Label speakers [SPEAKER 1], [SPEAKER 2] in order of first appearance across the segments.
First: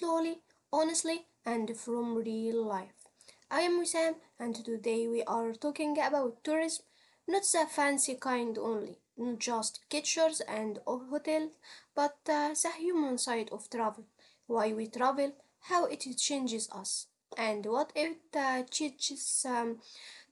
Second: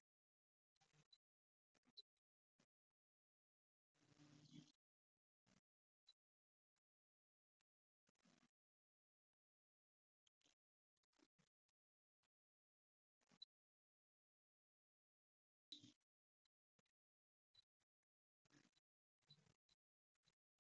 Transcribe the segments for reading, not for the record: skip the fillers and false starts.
[SPEAKER 1] slowly, honestly, and from real life. I am Wissam and today we are talking about tourism, not the fancy kind only, not just pictures and hotels, but the human side of travel, why we travel, how it changes us, and what it teaches um,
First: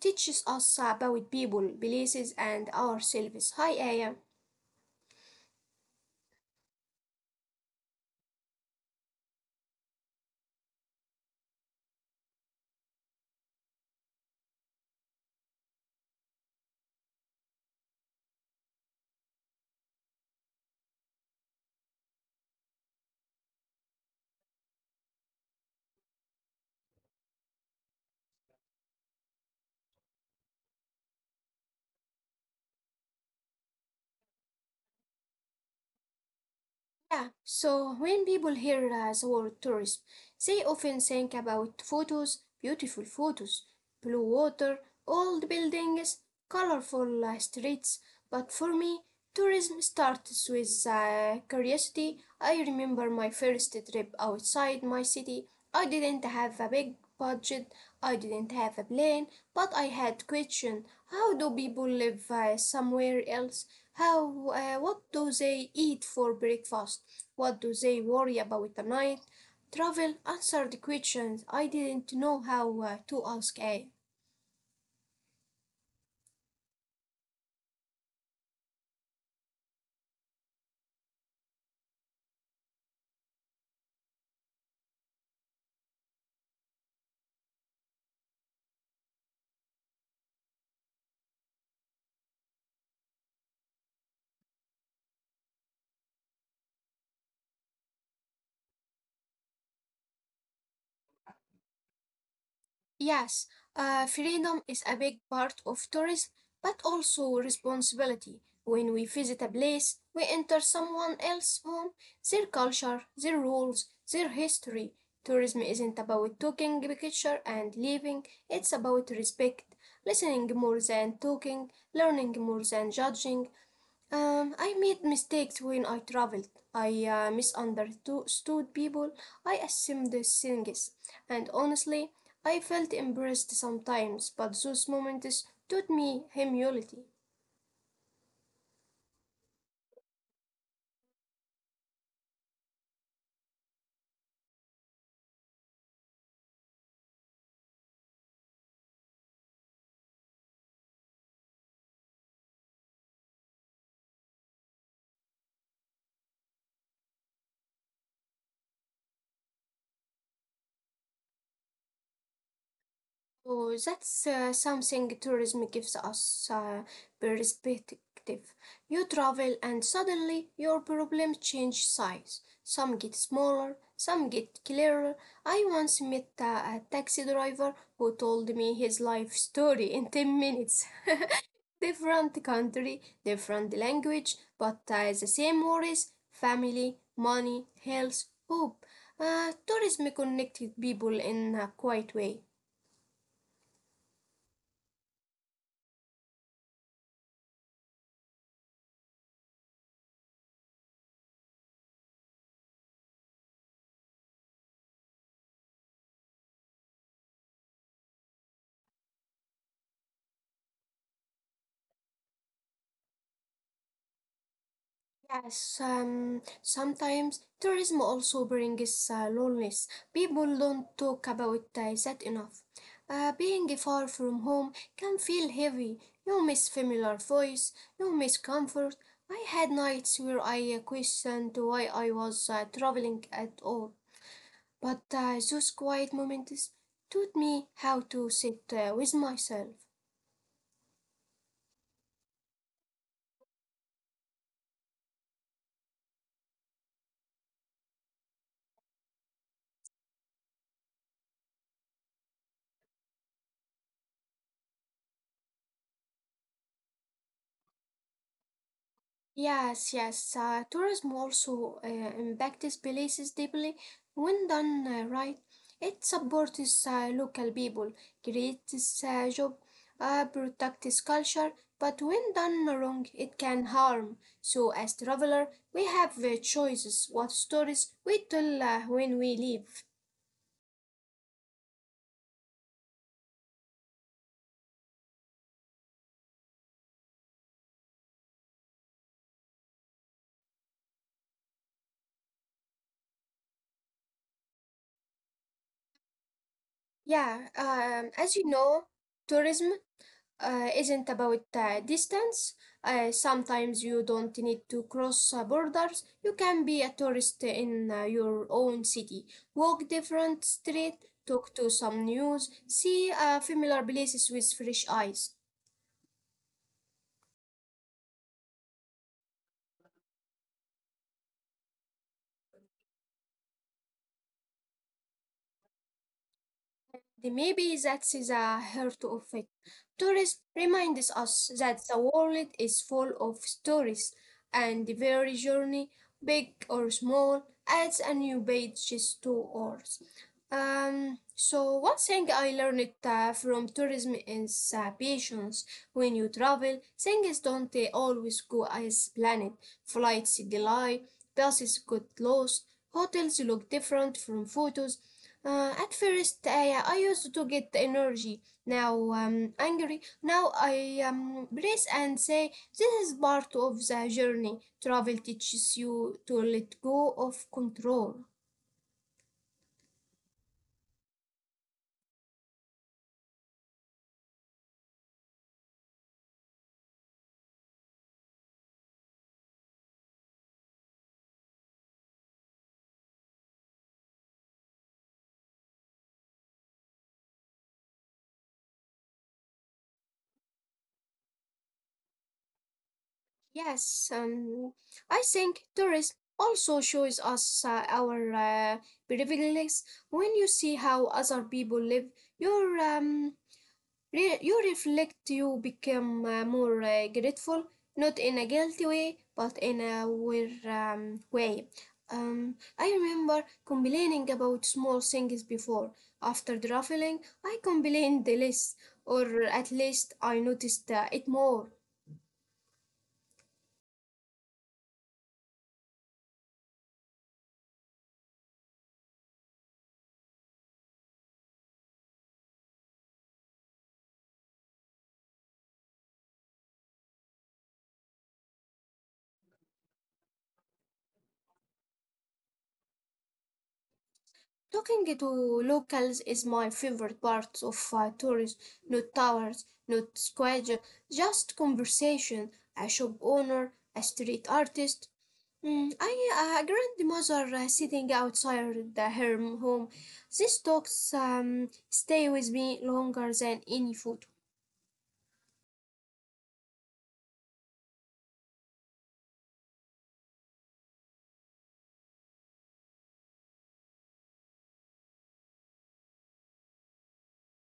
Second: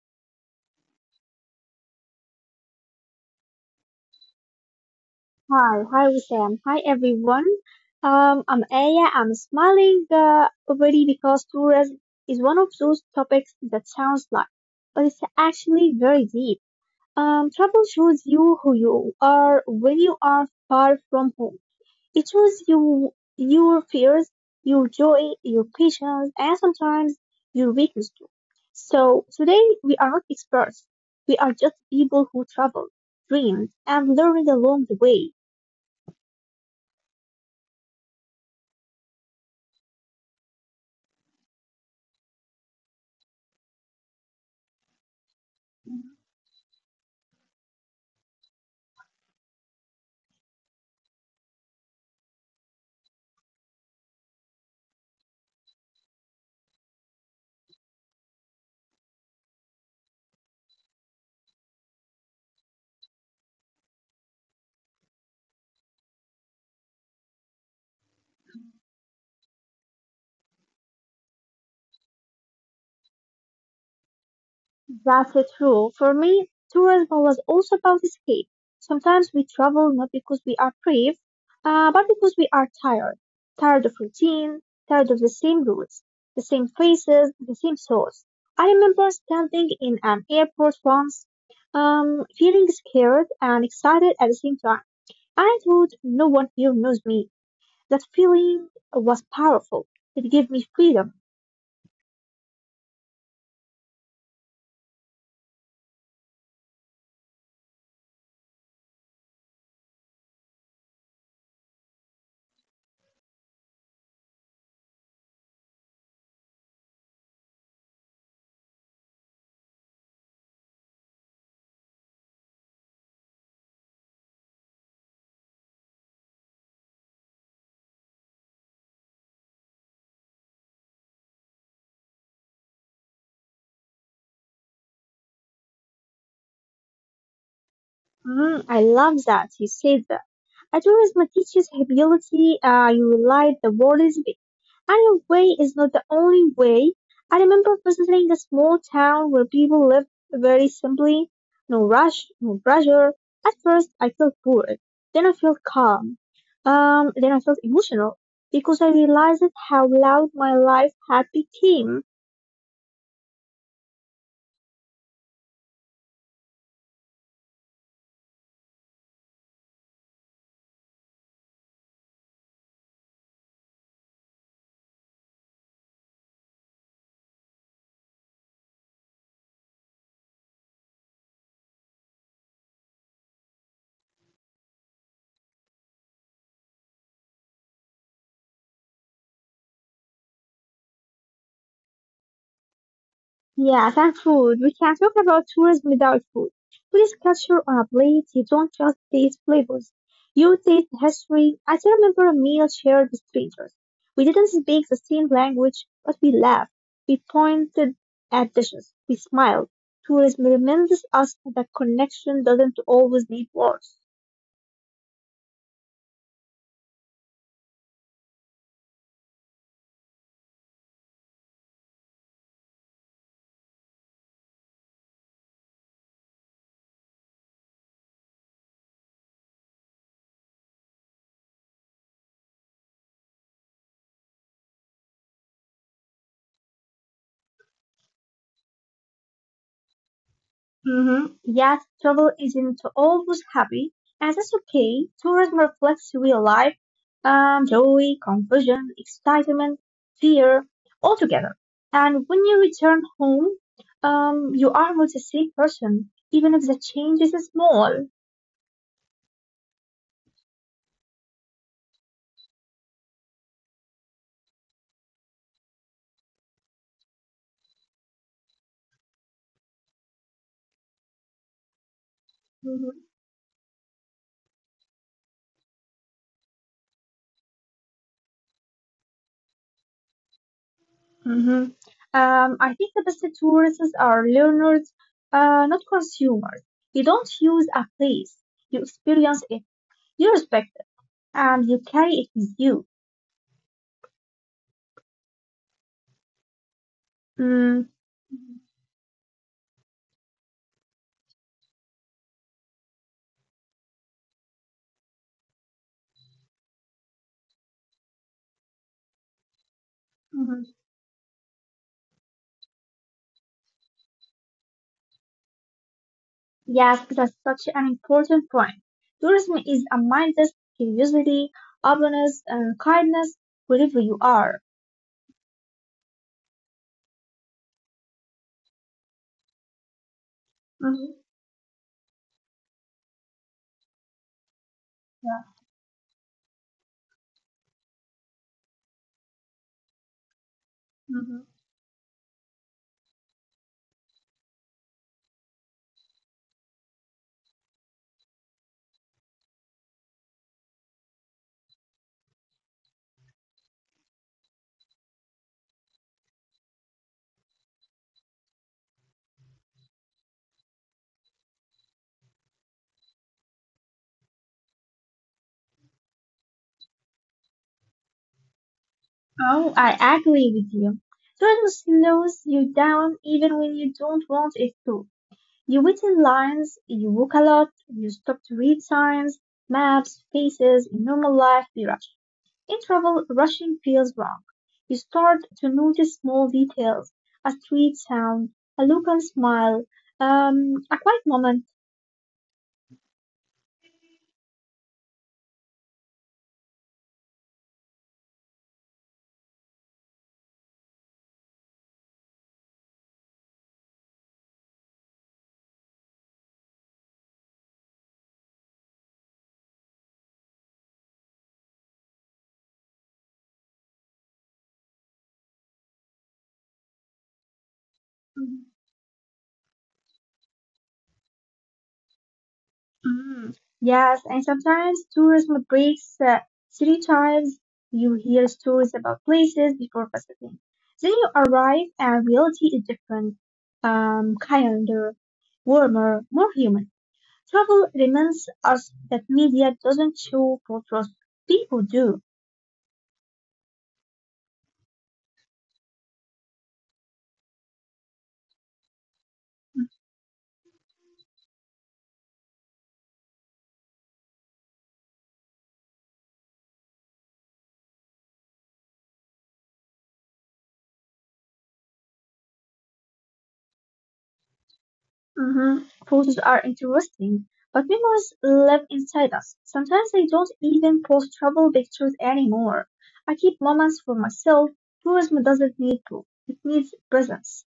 [SPEAKER 1] teaches us about people, places, and ourselves. Hi, Aya.
[SPEAKER 2] Hi, hi Wissam. Hi everyone. I'm Aya. I'm smiling already because tourism is one of those topics that sounds light, but it's actually very deep. Travel shows you who you are when you are far from home. It shows you your fears, your joy, your patience, and sometimes your weakness too. So today we are not experts. We are just people who travel, dream, and learn along the way.
[SPEAKER 1] Yeah, so when people hear the word tourism, they often think about photos, beautiful photos, blue water, old buildings, colorful streets. But for me, tourism starts with curiosity. I remember my first trip outside my city. I didn't have a big budget, I didn't have a plan, but I had questions. How do people live somewhere else? What do they eat for breakfast? What do they worry about at night? Travel answered questions I didn't know how to ask.
[SPEAKER 2] That's the true. For me, tourism was also about escape. Sometimes we travel not because we are brave, but because we are tired. Tired of routine, tired of the same routes, the same faces, the same souls. I remember standing in an airport once, feeling scared and excited at the same time. I thought no one here knows me. That feeling was powerful. It gave me freedom.
[SPEAKER 1] Yes, freedom is a big part of tourism, but also responsibility. When we visit a place, we enter someone else's home, their culture, their rules, their history. Tourism isn't about taking a picture and leaving, it's about respect, listening more than talking, learning more than judging. I made mistakes when I traveled. I misunderstood people. I assumed things. And honestly, I felt embarrassed sometimes, but those moments taught me humility.
[SPEAKER 2] Mm, I love that you said that. Altruism teaches ability. You realize the world is big, and your way is not the only way. I remember visiting a small town where people lived very simply, no rush, no pressure. At first, I felt bored. Then I felt calm. Then I felt emotional because I realized how loud my life had become.
[SPEAKER 1] Oh, that's something tourism gives us, perspective. You travel and suddenly your problems change size. Some get smaller, some get clearer. I once met a taxi driver who told me his life story in 10 minutes. Different country, different language, but the same worries, family, money, health, hope. Tourism connected people in a quiet way.
[SPEAKER 2] Yes, and food. We can not talk about tourism without food. Please culture on a plate. You don't just taste flavors. You taste history. I still remember a meal shared with strangers. We didn't speak the same language, but we laughed. We pointed at dishes. We smiled. Tourism reminds us that connection doesn't always need words.
[SPEAKER 1] Yes, sometimes tourism also brings loneliness. People don't talk about that enough. Being far from home can feel heavy. You miss familiar voice, you miss comfort. I had nights where I questioned why I was traveling at all. But those quiet moments taught me how to sit with myself.
[SPEAKER 2] Mhm. Yet travel isn't always happy, and that's okay. Tourism reflects real life, joy, confusion, excitement, fear, all together. And when you return home, you are not the same person, even if the change is small.
[SPEAKER 1] Yes, yes. Tourism also impacts places deeply. When done right, it supports local people, creates job, protects culture. But when done
[SPEAKER 2] Mhm.
[SPEAKER 1] wrong, it can harm. So, as traveler, we have choices what stories we tell when we leave.
[SPEAKER 2] Mhm. I think the best tourists are learners, not consumers. You don't use a place, you experience it, you respect it, and you carry it with you.
[SPEAKER 1] Yeah,
[SPEAKER 2] Mm.
[SPEAKER 1] as you know, tourism isn't about distance. Sometimes you don't need to cross borders. You can be a tourist in your own city, walk different
[SPEAKER 2] Mhm.
[SPEAKER 1] street, talk to some news, see familiar places with fresh eyes.
[SPEAKER 2] Yes, that's such an important point. Tourism is a mindset, curiosity, openness, and kindness wherever you are.
[SPEAKER 1] The maybe that's a heart of it. Tourism reminds
[SPEAKER 2] Mhm.
[SPEAKER 1] us that the world is full of stories, and every
[SPEAKER 2] Yeah.
[SPEAKER 1] journey, big or small, adds a new page to ours.
[SPEAKER 2] Hmm.
[SPEAKER 1] So one thing I learned from tourism is patience. When you travel, things don't always go as planned. Flights delay, buses get lost, hotels look different from photos, at first, I used to get energy. Now angry. Now I brace and say, this is part of the journey. Travel teaches you to let go of control.
[SPEAKER 2] Oh, I agree with you. Tourism slows you down even when you don't want it to. You wait in lines, you walk a lot, you stop to read signs, maps, faces. In normal life, we rush. In travel, rushing feels wrong. You start to notice small details, a street sound, a local smile, a quiet moment.
[SPEAKER 1] Yes, I think tourism also shows us our privileges. When you see how other people live, your um, you reflect, you become more grateful, not in a guilty way, but in a aware way. I remember complaining about small things before. After the ruffling, I complained less,
[SPEAKER 2] Mhm.
[SPEAKER 1] or at least I noticed it more.
[SPEAKER 2] Mm. Yes, and sometimes tourism breaks stereotypes. You hear stories about places before visiting. Then you arrive and reality is different, kinder, warmer, more human. Travel reminds us that media doesn't show photos, people do.
[SPEAKER 1] Talking to locals is my favorite part of tours, not towers, not squares, just conversation, a shop owner, a street artist, grandmother sitting outside the, her home. These talks stay with me longer than any photo.
[SPEAKER 2] Mhm. Photos are interesting, but memories live inside us. Sometimes I don't even post travel pictures anymore. I keep moments for myself. Tourism doesn't need proof, it needs presence.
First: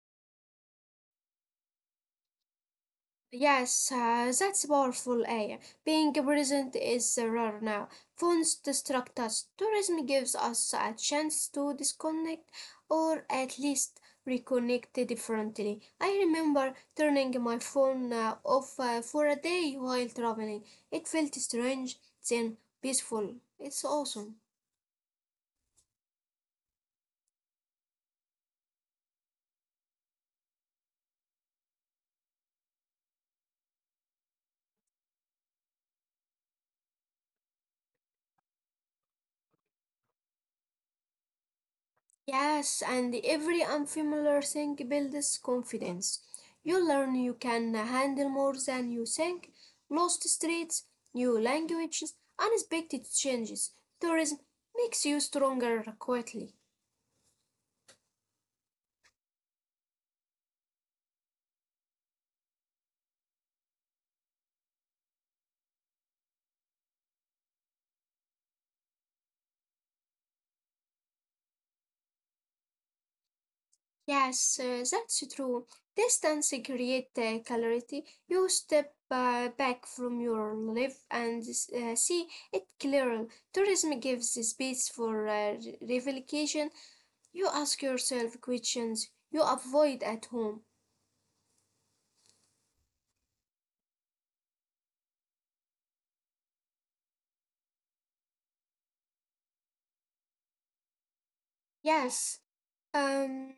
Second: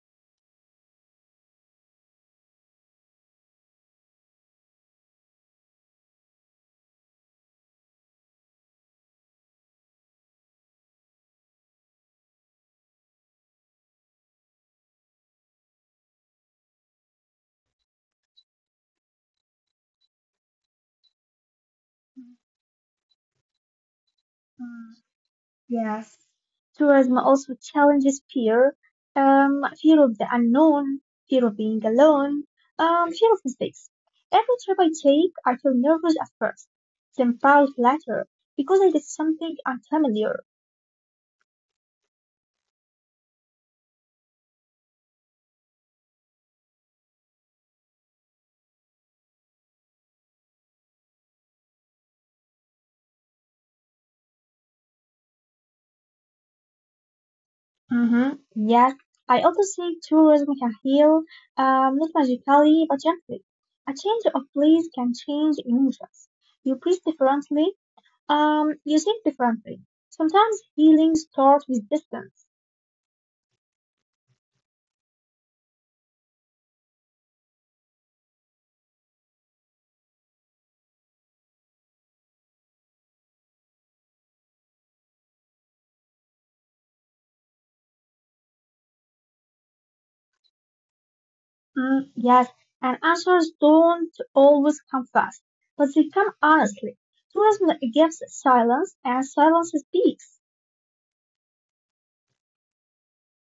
[SPEAKER 1] Yes, that's powerful, Aya. Being present is rare now. Phones distract us. Tourism gives us a chance to disconnect or at least reconnect differently. I remember turning my phone off for a day while traveling. It felt strange, then peaceful. It's awesome.
[SPEAKER 2] Mm. Yes. Tourism also challenges fear, fear of the unknown, fear of being alone, fear of mistakes. Every trip I take, I feel nervous at first, then proud later because I did something unfamiliar.
[SPEAKER 1] Yes, and every unfamiliar thing builds confidence. You learn you can handle more than you think. Lost streets, new languages, unexpected changes. Tourism makes you stronger quickly.
[SPEAKER 2] Mm-hmm. Yes, I also think tourism can heal, not magically, but gently. A change of place can change emotions. You breathe differently, you think differently. Sometimes healing starts with distance.
[SPEAKER 1] Yes, that's true. Distance creates clarity. You step back from your life and see it clearly. Tourism gives space for revelation You ask yourself questions you avoid at home.
[SPEAKER 2] Mm, yes, and answers don't always come fast, but they come honestly. Tourism gives silence, and silence speaks.
[SPEAKER 1] Yes, um,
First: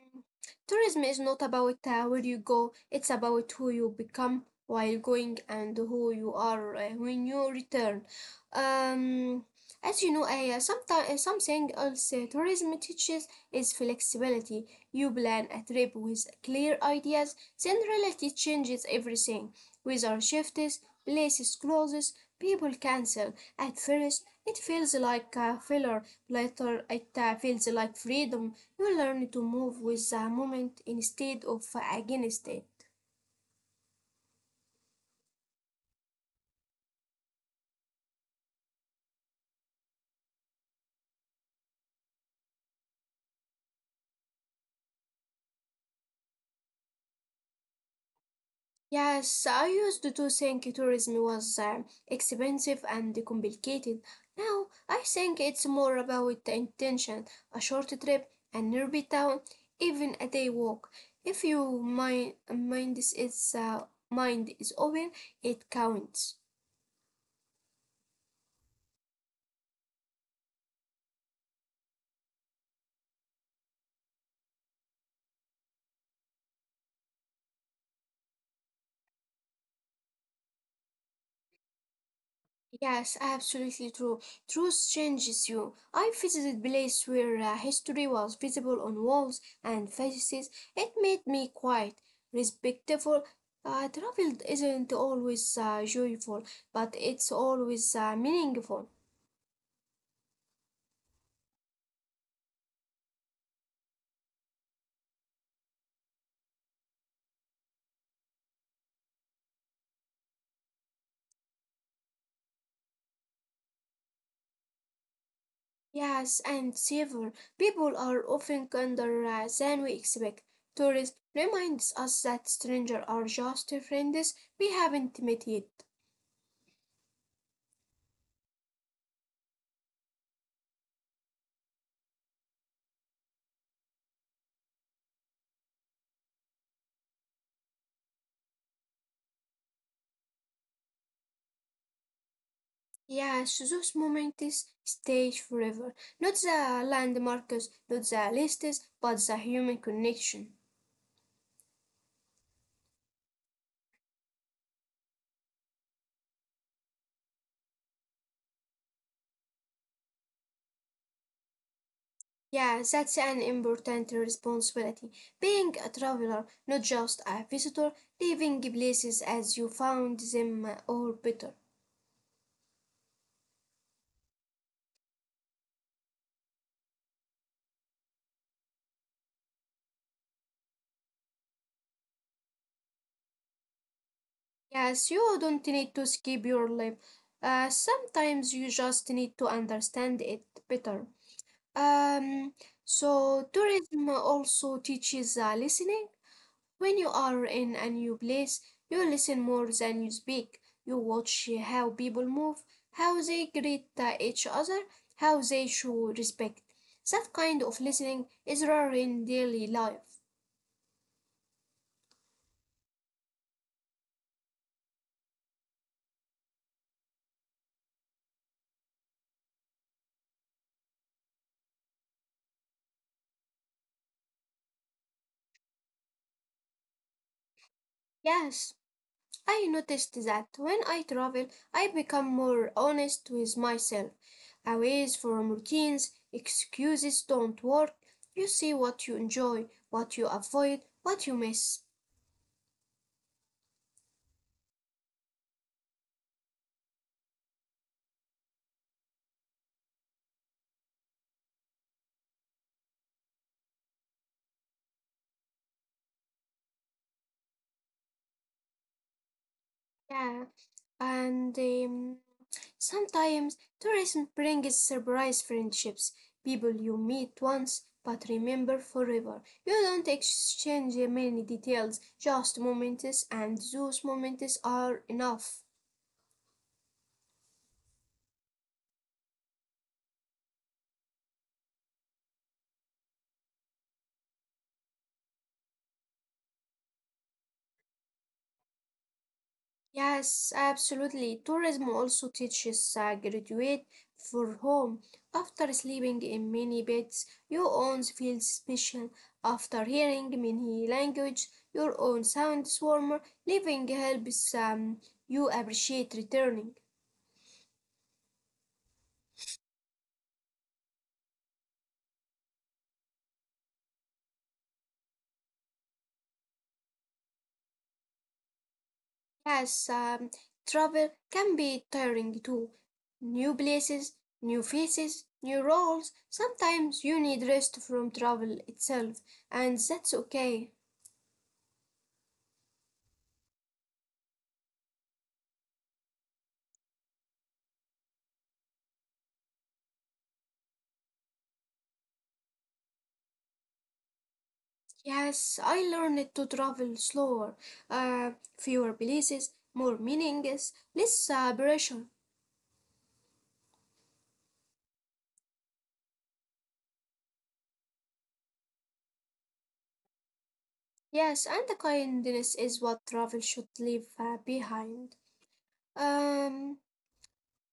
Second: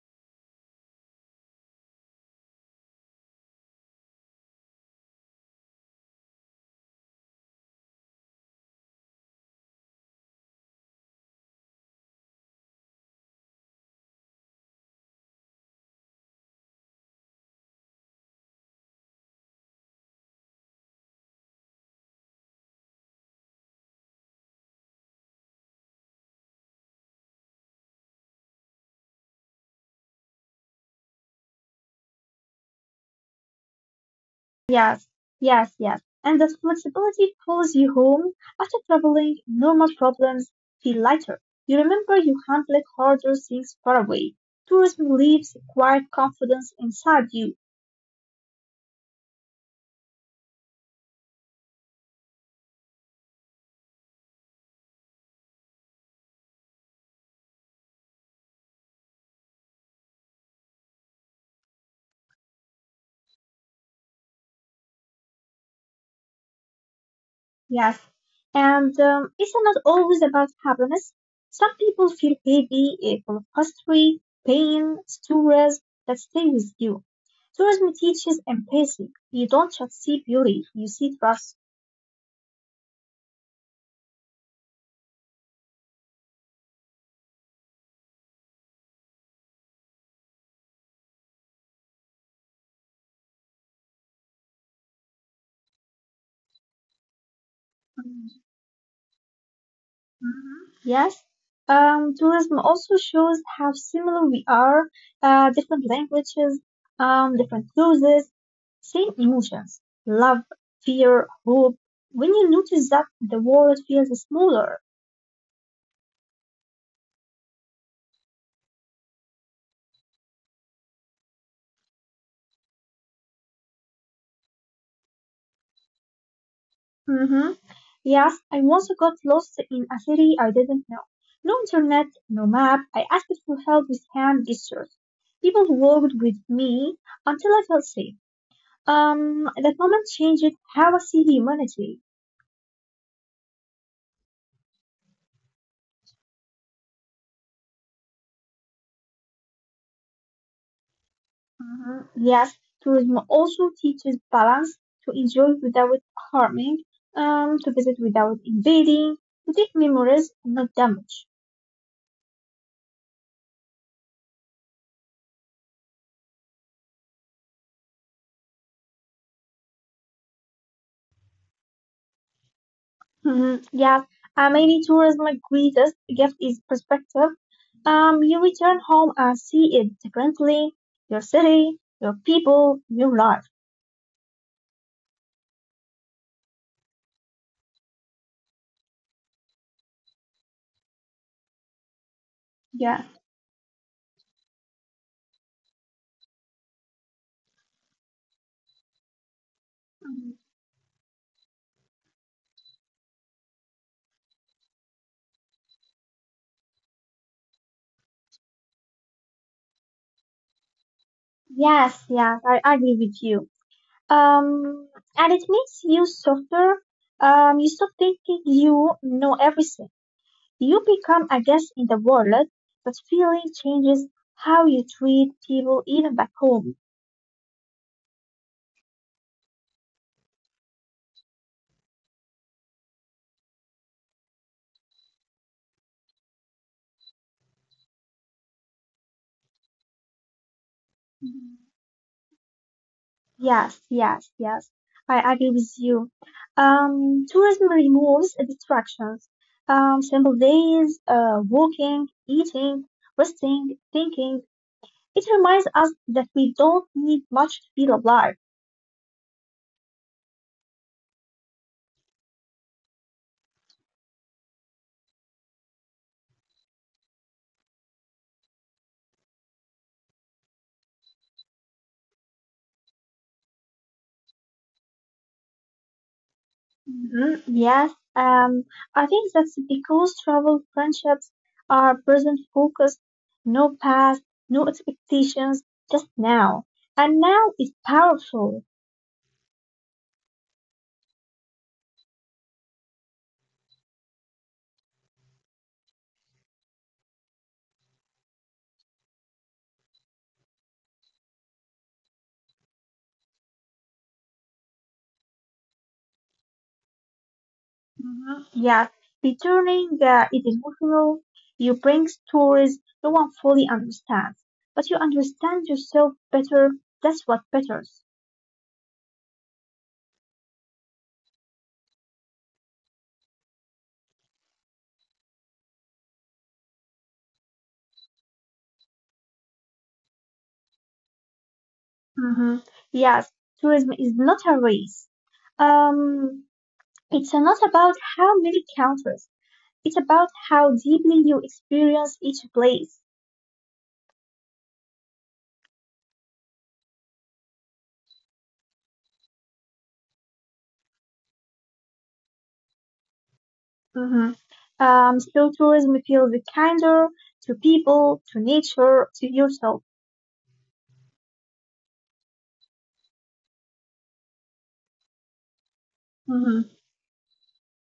[SPEAKER 1] tourism is not about where you go, it's about who you become while going and who you are when you return. Um, as you know, sometimes something else tourism teaches is flexibility. You plan a trip with clear ideas, then reality changes everything. Weather shifts, places closes, people cancel. At first, it feels like a failure. Later, it feels like freedom. You learn to move with the moment instead of against it.
[SPEAKER 2] Yes, yes, yes. And that flexibility pulls you home. After traveling, normal problems feel lighter. You remember you handled harder things far away. Tourism leaves quiet confidence inside you.
[SPEAKER 1] Yes, I used to think tourism was expensive and complicated. Now I think it's more about the intention, a short trip, a nearby town, even a day walk. If your mind is open, it counts.
[SPEAKER 2] Yes. And it's not always about happiness. Some people feel heavy eh, full of history, pain, stories that stay with you. Tourism teaches empathy. You don't just see beauty, you see trust.
[SPEAKER 1] Yes, absolutely true. Truth changes you. I visited place where history was visible on walls and faces. It made me quiet, respectful. Travel isn't always joyful, but it's always meaningful.
[SPEAKER 2] Mhm. Yes, tourism also shows how similar we are, different languages, different cruises, same emotions, love, fear, hope. When you notice that, the world feels smaller.
[SPEAKER 1] Yes, and savor. People are often kinder than we expect. Tourists reminds us that strangers are just friends we haven't met yet.
[SPEAKER 2] Hmm. Yes, I once got lost in a city I didn't know. No internet, no map. I asked for help with hand gestures. People walked with me until I felt safe. That moment changed how I see humanity.
[SPEAKER 1] Yes, those moments stay forever. Not the landmarks, not the lists, but the human connection.
[SPEAKER 2] Mhm. Yes, tourism also teaches balance to enjoy without harming, to visit without invading, to take memories, not damage.
[SPEAKER 1] Yeah, that's an important responsibility. Being a traveler, not just a visitor, leaving places as you found them or better.
[SPEAKER 2] Mhm. Yes, and maybe tourism's greatest gift is perspective. You return home and see it differently, your city, your people, your life.
[SPEAKER 1] Yes, you don't need to skip your life. Sometimes you just need to understand it better. Um,
[SPEAKER 2] Yeah.
[SPEAKER 1] so tourism also teaches listening. When you are in a new place, you listen more than you
[SPEAKER 2] Mhm.
[SPEAKER 1] speak. You watch how people move, how they greet each other, how they show respect. That kind of listening is rare in daily life.
[SPEAKER 2] Yes, yes, I agree with you. Um, and it makes you softer. You stop thinking you know everything. You become a guest in the world, but feeling changes how you treat people even back home.
[SPEAKER 1] Yes, I noticed that when I travel, I become more honest with myself. Aways from routines, excuses don't work. You see what you enjoy, what you avoid, what you miss.
[SPEAKER 2] Yes, yes, yes. I agree with you. Tourism removes distractions. Simple days, walking, eating, resting, thinking. It reminds us that we don't need much to feel alive.
[SPEAKER 1] Yeah, and sometimes tourism brings surprise friendships, people you meet once but remember forever. You don't exchange many details, just moments, and those moments are enough.
[SPEAKER 2] Mhm. Yes, um, I think that's because travel friendships are present focused, no past, no expectations, just now. And now is powerful.
[SPEAKER 1] Yes, absolutely. Tourism also teaches graduate for home. After sleeping in many beds, your own feels special. After hearing many language, your own sounds warmer. Living helps you appreciate returning.
[SPEAKER 2] Mhm. Yes, returning is emotional. You bring stories no one fully understands, but you understand yourself better. That's what matters.
[SPEAKER 1] Yes, travel can be tiring too. New places, new faces, new roles. Sometimes you need rest from travel itself, and that's okay.
[SPEAKER 2] Hmm. Yes, tourism is not a race. Um, it's not about how many countries. It's about how deeply you experience each place.
[SPEAKER 1] Yes, I learned to travel slower, uh, fewer places, more meanings, less pressure.
[SPEAKER 2] Hmm. Slow tourism feels kinder to people, to nature, to yourself.
[SPEAKER 1] Yes, and the kindness is what travel should leave behind.
[SPEAKER 2] Hmm.
[SPEAKER 1] Um,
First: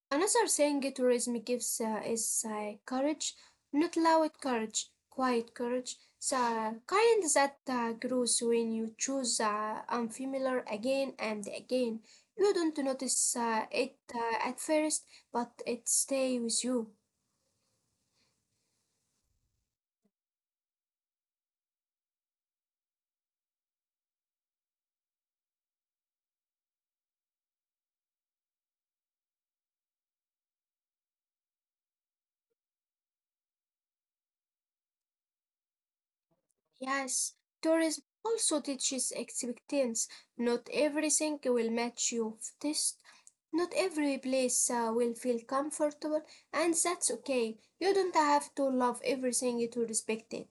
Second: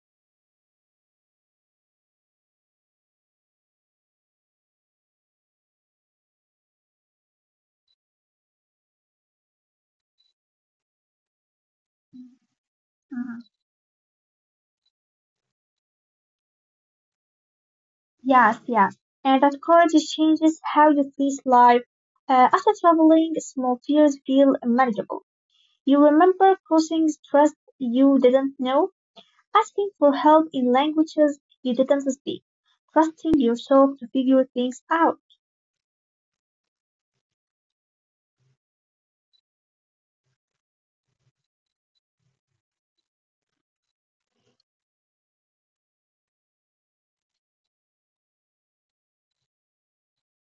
[SPEAKER 1] another thing tourism gives is courage, not loud courage, quiet courage, the kind that grows when you choose unfamiliar again and again. You don't notice
[SPEAKER 2] Hmm.
[SPEAKER 1] it at first, but it stays with you.
[SPEAKER 2] Yes, yes. And that courage changes how you face life. After traveling, small fears feel manageable. You remember crossing trust you didn't know, asking for help in languages you didn't speak, trusting yourself to figure things out.
[SPEAKER 1] Yes, tourism also teaches expectations. Not everything will match your taste. Not every place will feel comfortable, and that's okay. You don't have to love everything to respect it.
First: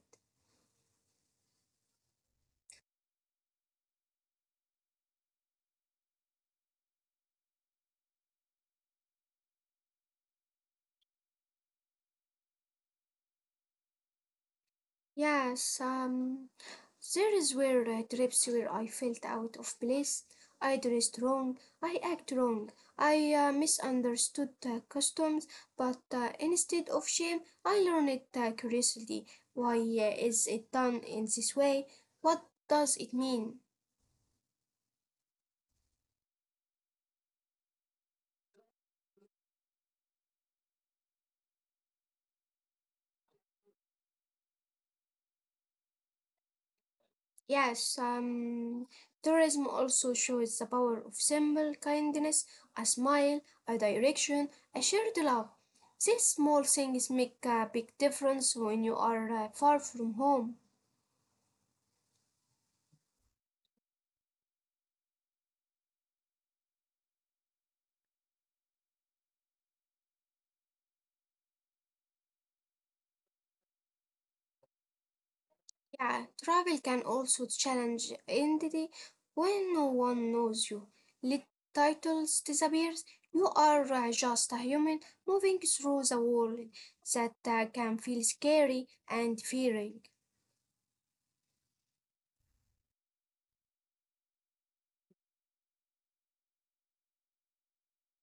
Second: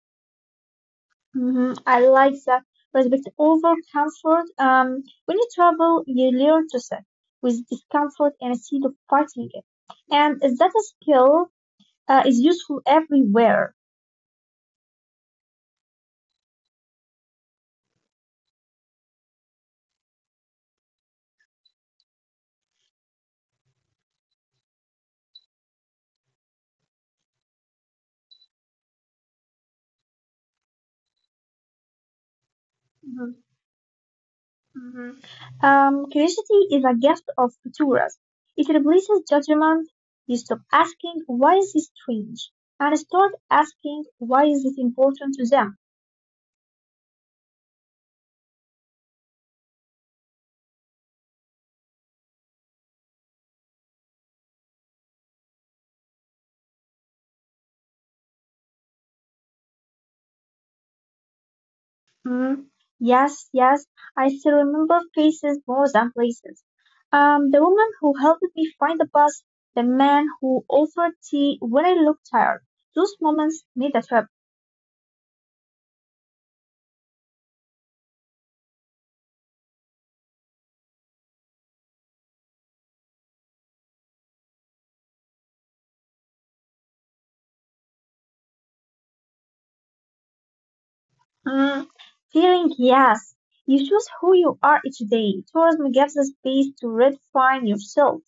[SPEAKER 2] Hmm. I like that. Respect over comfort. When you travel, you learn to sit with discomfort and instead of fighting it. And that skill is useful everywhere.
[SPEAKER 1] Yes, there is where were trips where I felt out of place. I dressed wrong, I act wrong, I misunderstood customs, but instead of shame, I learned curiosity. Why is it done in this way? What does it
[SPEAKER 2] Mhm,
[SPEAKER 1] mean?
[SPEAKER 2] mhm. Curiosity is a gift of tourists. It replaces judgment. You stop asking, why is this strange? And start asking, why is it important to them?
[SPEAKER 1] Yes, tourism also shows the power of simple kindness, a smile, a direction, a shared love. These small things make a big difference when you are far from home.
[SPEAKER 2] Mm, yes, yes, I still remember faces more than places. The woman who helped me find the bus, the man who offered tea when I looked tired. Those moments made the trip.
[SPEAKER 1] Yeah, travel can also challenge identity when no one knows you. Let titles disappear. You are just a human moving through the world that can feel scary and fearing.
[SPEAKER 2] Mm, feeling yes, you choose who you are each day. Tourism gives us space to redefine yourself.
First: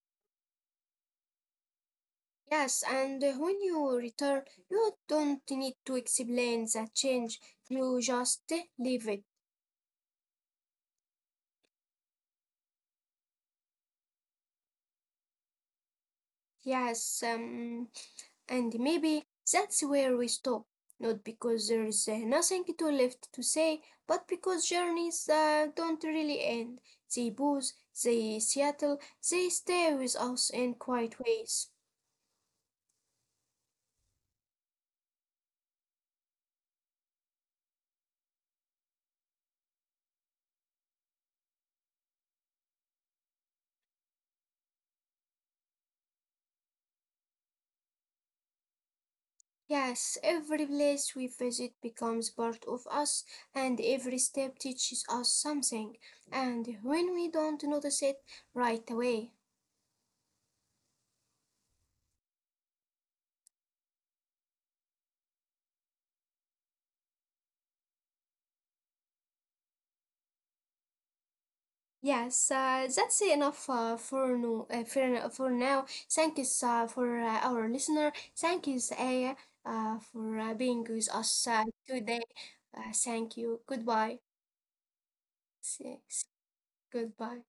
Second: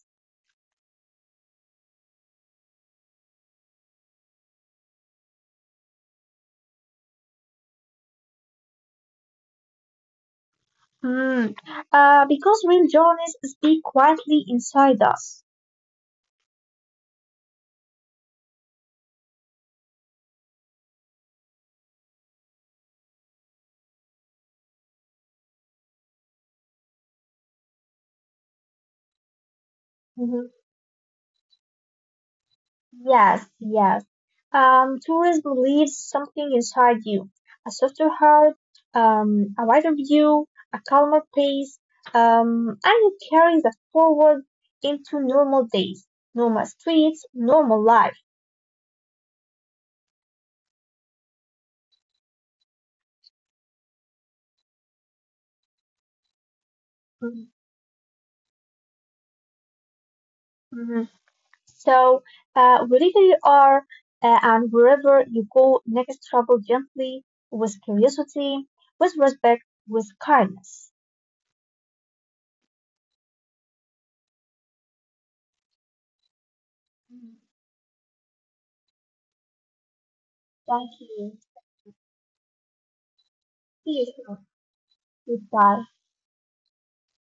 [SPEAKER 1] Yes, and when you return, you don't need to explain the change. You just leave it.
[SPEAKER 2] Mm, because real journeys speak quietly inside us.
[SPEAKER 1] Yes, and maybe that's where we stop. Not because there's nothing to left to say, but because journeys don't really end. They pause, they settle, they stay with us
[SPEAKER 2] Mhm.
[SPEAKER 1] in quiet ways.
[SPEAKER 2] Yes, yes. Tourists believe something inside you. A softer heart, a wider view, a calmer pace, and you carry that forward into normal days, normal streets, normal life.
[SPEAKER 1] Yes, every place we visit becomes part of us, and every step teaches us something, and when we don't notice it right away.
[SPEAKER 2] Mhm. So, wherever you are and wherever you go, next travel gently, with curiosity, with respect, with kindness.
[SPEAKER 1] Yes, that's enough for, no, for now. Thank you for our listener. Thank you, Aya, for being
[SPEAKER 2] Thank
[SPEAKER 1] with us
[SPEAKER 2] you.
[SPEAKER 1] today. Thank you.
[SPEAKER 2] See
[SPEAKER 1] Goodbye.
[SPEAKER 2] you soon. Goodbye.
[SPEAKER 1] See, goodbye.